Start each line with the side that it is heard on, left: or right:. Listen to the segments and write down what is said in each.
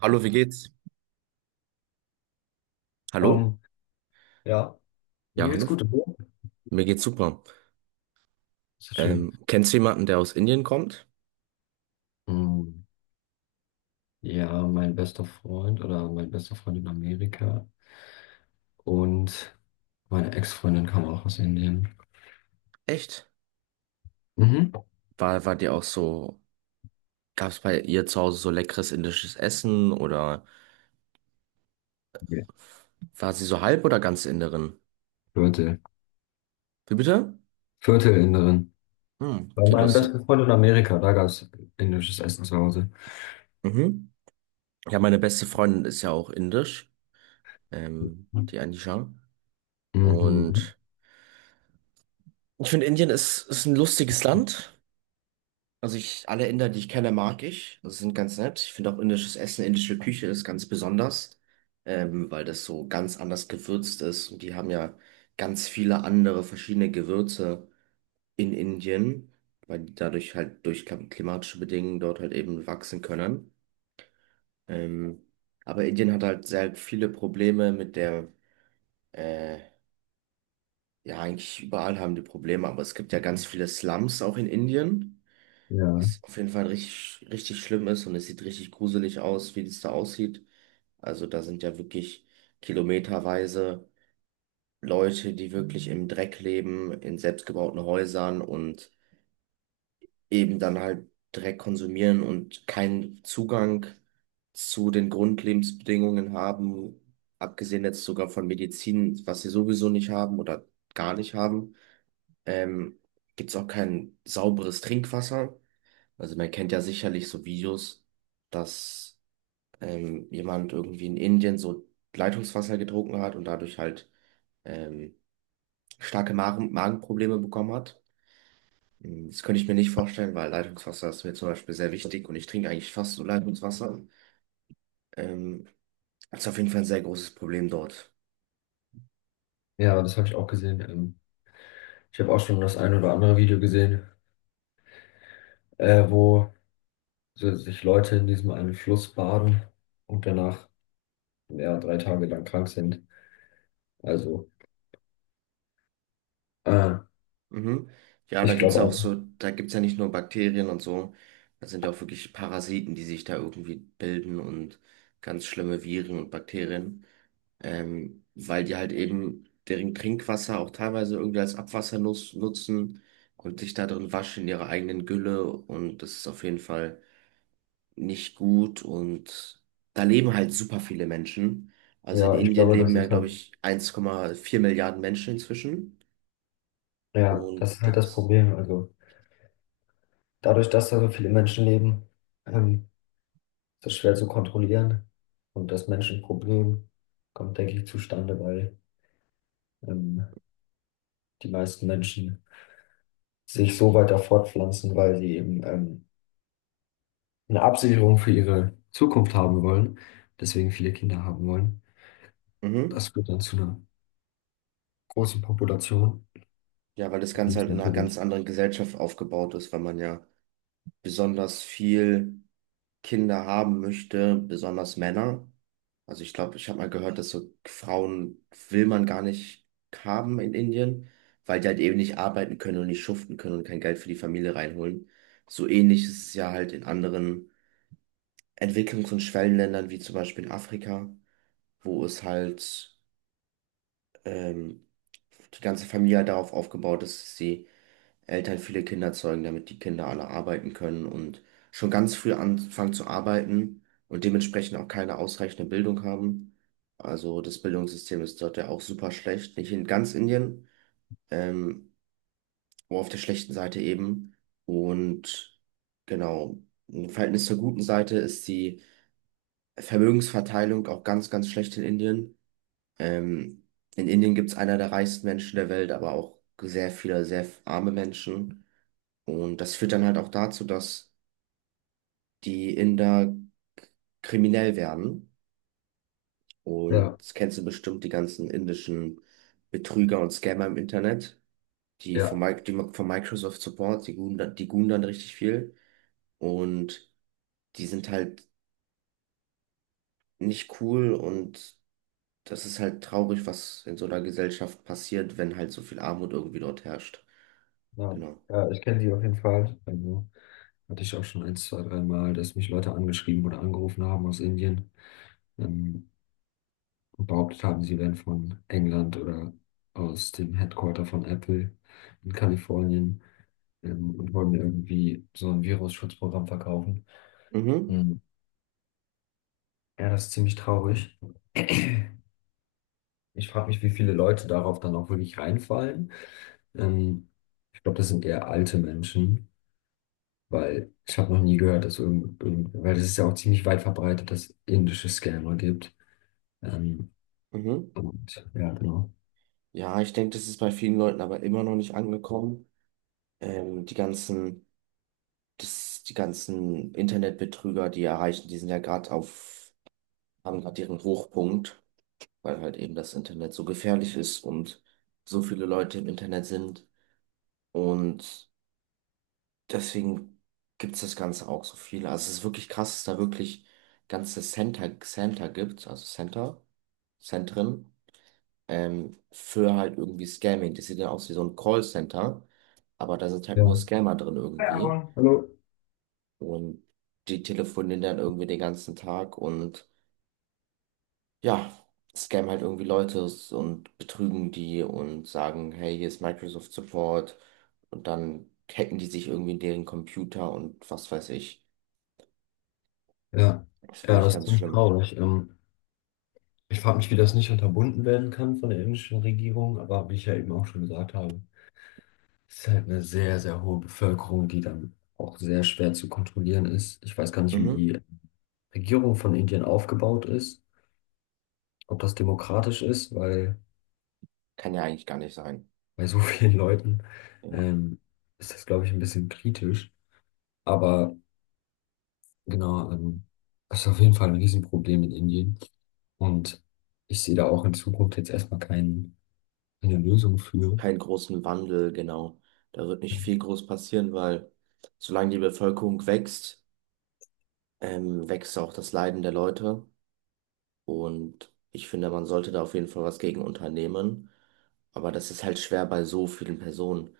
right: Hallo, wie geht's? Hallo?
left: Ähm, ja,
right: Ja,
left: mir geht's
right: hallo.
left: gut. Und dir?
right: Mir geht's super.
left: Ist das schön.
right: Kennst du jemanden, der aus Indien kommt?
left: Hm, ja, mein bester Freund oder mein bester Freund in Amerika und meine Ex-Freundin kam auch aus Indien.
right: Echt?
left: Mhm.
right: War dir auch so, gab's bei ihr zu Hause so leckeres indisches Essen, oder
left: Okay.
right: war sie so halb oder ganz Inderin?
left: Viertel.
right: Wie bitte?
left: Viertelinderin.
right: Hm,
left: Bei
right: okay,
left: meinem
right: lustig.
left: besten Freund in Amerika, da gab's indisches Essen zu Hause.
right: Mhm. Ja, meine beste Freundin ist ja auch indisch, die Anisha.
left: Mhm.
right: Und ich finde, Indien ist ein lustiges Land. Also ich, alle Inder, die ich kenne, mag ich. Das sind ganz nett. Ich finde auch indisches Essen, indische Küche ist ganz besonders, weil das so ganz anders gewürzt ist. Und die haben ja ganz viele andere verschiedene Gewürze in Indien, weil die dadurch halt durch klimatische Bedingungen dort halt eben wachsen können. Ähm, aber Indien hat halt sehr viele Probleme mit der, äh, ja, eigentlich überall haben die Probleme, aber es gibt ja ganz viele Slums auch in Indien.
left: Ja,
right: Was auf jeden Fall richtig, richtig schlimm ist, und es sieht richtig gruselig aus, wie das da aussieht. Also da sind ja wirklich kilometerweise Leute, die wirklich im Dreck leben, in selbstgebauten Häusern, und eben dann halt Dreck konsumieren und keinen Zugang zu den Grundlebensbedingungen haben, abgesehen jetzt sogar von Medizin, was sie sowieso nicht haben oder gar nicht haben. Ähm, Gibt es auch kein sauberes Trinkwasser. Also man kennt ja sicherlich so Videos, dass jemand irgendwie in Indien so Leitungswasser getrunken hat und dadurch halt ähm, starke Magenprobleme bekommen hat. Das könnte ich mir nicht vorstellen, weil Leitungswasser ist mir zum Beispiel sehr wichtig und ich trinke eigentlich fast so Leitungswasser. Ähm, Das ist auf jeden Fall ein sehr großes Problem dort.
left: ja, das habe ich auch gesehen. Ich habe auch schon das ein oder andere Video gesehen, wo so sich Leute in diesem einen Fluss baden und danach ja, drei Tage lang krank sind. Also, äh,
right: Mhm. Ja, da
left: ich
right: gibt's
left: glaube
right: ja auch
left: auch.
right: so, da gibt's ja nicht nur Bakterien und so, da sind ja auch wirklich Parasiten, die sich da irgendwie bilden, und ganz schlimme Viren und Bakterien. Weil die halt eben deren Trinkwasser auch teilweise irgendwie als Abwasser nutzen und sich da drin waschen in ihrer eigenen Gülle, und das ist auf jeden Fall nicht gut, und da leben halt super viele Menschen. Also in
left: Ja, ich
right: Indien
left: glaube,
right: leben
left: das
right: ja,
left: ist
right: glaube
left: halt,
right: ich, 1,4 Milliarden Menschen inzwischen
left: ja, das
right: und
left: ist halt das
right: das,
left: Problem. Also, dadurch, dass da so viele Menschen leben, ähm, ist es schwer zu kontrollieren. Und das Menschenproblem kommt, denke ich, zustande, weil ähm, die meisten Menschen sich so weiter fortpflanzen, weil sie eben eine Absicherung für ihre Zukunft haben wollen, deswegen viele Kinder haben wollen.
right: mhm.
left: Das führt dann zu einer großen Population.
right: Ja, weil das
left: Und
right: Ganze
left: ist
right: halt in einer ganz
left: natürlich.
right: anderen Gesellschaft aufgebaut ist, weil man ja besonders viel Kinder haben möchte, besonders Männer. Also ich glaube, ich habe mal gehört, dass so Frauen will man gar nicht haben in Indien, weil die halt eben nicht arbeiten können und nicht schuften können und kein Geld für die Familie reinholen. So ähnlich ist es ja halt in anderen Entwicklungs- und Schwellenländern, wie zum Beispiel in Afrika, wo es halt ähm, die ganze Familie halt darauf aufgebaut ist, dass sie Eltern viele Kinder zeugen, damit die Kinder alle arbeiten können und schon ganz früh anfangen zu arbeiten und dementsprechend auch keine ausreichende Bildung haben. Also das Bildungssystem ist dort ja auch super schlecht, nicht in ganz Indien, ähm, aber auf der schlechten Seite eben. Und genau, im Verhältnis zur guten Seite ist die Vermögensverteilung auch ganz, ganz schlecht in Indien. Ähm, in Indien gibt es einer der reichsten Menschen der Welt, aber auch sehr viele, sehr arme Menschen. Und das führt dann halt auch dazu, dass die Inder k- kriminell werden. Und
left: Ja,
right: das kennst du bestimmt, die ganzen indischen Betrüger und Scammer im Internet, die von,
left: ja.
right: Die von Microsoft Support, die guhen, die guhen dann richtig viel. Und die sind halt nicht cool, und das ist halt traurig, was in so einer Gesellschaft passiert, wenn halt so viel Armut irgendwie dort herrscht.
left: Ja,
right: Genau.
left: ja, ich kenne die auf jeden Fall. Also, hatte ich auch schon ein, zwei, drei Mal, dass mich Leute angeschrieben oder angerufen haben aus Indien, ähm, und behauptet haben, sie wären von England oder aus dem Headquarter von Apple in Kalifornien, und wollen mir irgendwie so ein Virusschutzprogramm verkaufen.
right: Mhm,
left: Mhm. Ja, das ist ziemlich traurig. Ich frage mich, wie viele Leute darauf dann auch wirklich reinfallen. Ähm, Ich glaube, das sind eher alte Menschen. Weil ich habe noch nie gehört, dass weil es ist ja auch ziemlich weit verbreitet, dass es indische Scammer gibt. Ähm,
right: mhm.
left: und ja, genau.
right: Ja, ich denke, das ist bei vielen Leuten aber immer noch nicht angekommen. Die ganzen die ganzen Internetbetrüger, die erreichen, die sind ja gerade auf, haben gerade ihren Hochpunkt, weil halt eben das Internet so gefährlich ist und so viele Leute im Internet sind. Und deswegen gibt es das Ganze auch so viele. Also es ist wirklich krass, dass da wirklich ganze Center gibt, also Center, Zentren, für halt irgendwie Scamming. Das sieht dann aus wie so ein Callcenter, aber da sind halt nur
left: Ja.
right: Scammer drin
left: Hi,
right: irgendwie.
left: Aaron. Hallo.
right: Und die telefonieren dann irgendwie den ganzen Tag, und ja, scammen halt irgendwie Leute und betrügen die und sagen, hey, hier ist Microsoft Support. Und dann hacken die sich irgendwie in deren Computer und was weiß ich.
left: Ja,
right: Das ist
left: ja,
right: wirklich
left: das ist
right: ganz
left: ziemlich
right: schlimm.
left: traurig. Ich frage mich, wie das nicht unterbunden werden kann von der indischen Regierung, aber wie ich ja eben auch schon gesagt habe, es ist halt eine sehr, sehr hohe Bevölkerung, die dann auch sehr schwer zu kontrollieren ist. Ich weiß gar nicht, wie
right: Mhm.
left: die Regierung von Indien aufgebaut ist, ob das demokratisch ist, weil
right: Kann ja eigentlich gar nicht sein.
left: bei so vielen Leuten
right: Ja.
left: ähm, ist das, glaube ich, ein bisschen kritisch. Aber genau, das ist auf jeden Fall ein Riesenproblem in Indien. Und ich sehe da auch in Zukunft jetzt erstmal keine Lösung für.
right: Keinen großen Wandel, genau. Da wird nicht viel groß passieren, weil solange die Bevölkerung wächst, wächst auch das Leiden der Leute. Und ich finde, man sollte da auf jeden Fall was gegen unternehmen. Aber das ist halt schwer bei so vielen Personen.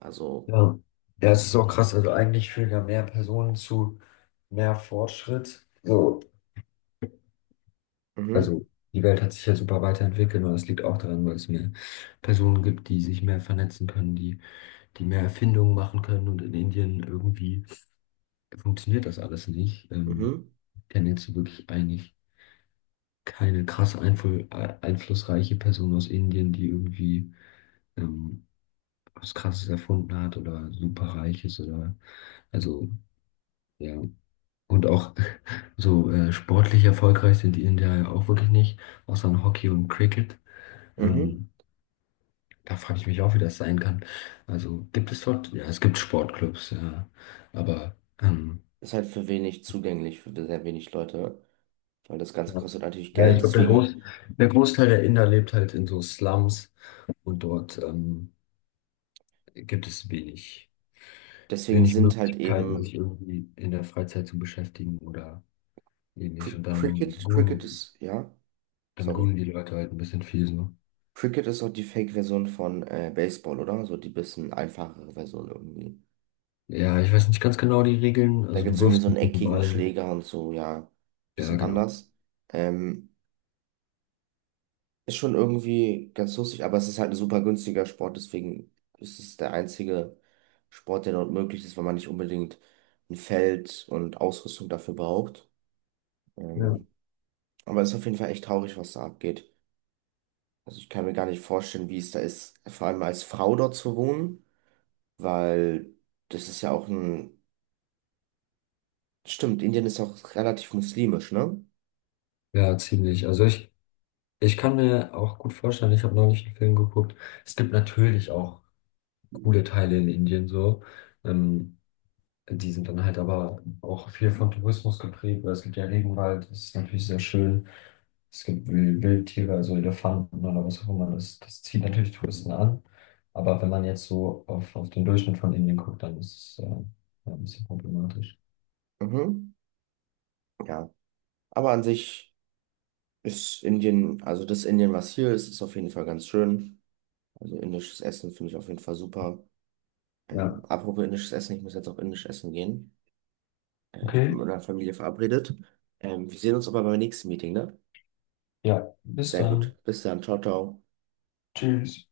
right: Also,
left: Ja. Ja, es ist auch krass. Also eigentlich führen ja mehr Personen zu mehr Fortschritt. So,
right: mhm,
left: also die Welt hat sich ja super weiterentwickelt und das liegt auch daran, weil es mehr Personen gibt, die sich mehr vernetzen können, die mehr Erfindungen machen können und in Indien irgendwie funktioniert das alles nicht.
right: mhm,
left: Ich kenne jetzt wirklich eigentlich keine krass einflussreiche Person aus Indien, die irgendwie ähm, was Krasses erfunden hat oder superreich ist oder also ja. Und auch so sportlich erfolgreich sind die Inder ja auch wirklich nicht, außer in Hockey und Cricket.
right: mhm.
left: Ähm, Da frage ich mich auch, wie das sein kann. Also gibt es dort, ja, es gibt Sportclubs, ja, aber ähm,
right: Ist halt für wenig zugänglich, für sehr wenig Leute, weil das Ganze
left: ja,
right: kostet natürlich
left: ja, ich
right: Geld.
left: glaube,
right: Deswegen,
left: Der Großteil der Inder lebt halt in so Slums und dort gibt es wenig,
right: deswegen
left: wenig
right: sind halt
left: Möglichkeiten,
right: eben
left: sich irgendwie in der Freizeit zu beschäftigen oder ähnlich. Und
right: Cricket ist, ja,
left: dann
right: sorry.
left: gunen die Leute halt ein bisschen viel so.
right: Cricket ist auch die Fake-Version von Baseball, oder? So die bisschen einfachere Version irgendwie.
left: Ja, ich weiß nicht ganz genau die Regeln.
right: Da
left: Also
right: gibt
left: du
right: es irgendwie so
left: wirfst
right: einen
left: mit dem
right: eckigen
left: Ball.
right: Schläger und so, ja,
left: Ja,
right: bisschen
left: genau.
right: anders. Ähm, Ist schon irgendwie ganz lustig, aber es ist halt ein super günstiger Sport, deswegen ist es der einzige Sport, der dort möglich ist, weil man nicht unbedingt ein Feld und Ausrüstung dafür braucht.
left: Ja.
right: Ähm, aber es ist auf jeden Fall echt traurig, was da abgeht. Also ich kann mir gar nicht vorstellen, wie es da ist, vor allem als Frau dort zu wohnen, weil das ist ja auch ein... Stimmt, Indien ist auch relativ muslimisch, ne?
left: Ja, ziemlich. Ich kann mir auch gut vorstellen, ich habe neulich einen Film geguckt. Es gibt natürlich auch coole Teile in Indien so. Ähm, Die sind dann halt aber auch viel von Tourismus geprägt, weil es gibt ja Regenwald, das ist natürlich sehr schön. Es gibt Wildtiere, also Elefanten oder was auch immer. Das zieht natürlich Touristen an. Aber wenn man jetzt so auf den Durchschnitt von Indien guckt, dann ist es ja, ein bisschen problematisch.
right: Mhm, ja. Aber an sich ist Indien, also das Indien, was hier ist, ist auf jeden Fall ganz schön. Also indisches Essen finde ich auf jeden Fall super.
left: Ja.
right: Apropos indisches Essen, ich muss jetzt auch indisch essen gehen. Ich bin
left: Okay.
right: mit meiner Familie verabredet. Wir sehen uns aber beim nächsten Meeting, ne?
left: Ja, bis
right: Sehr gut.
left: dann.
right: Bis dann. Ciao, ciao.
left: Tschüss.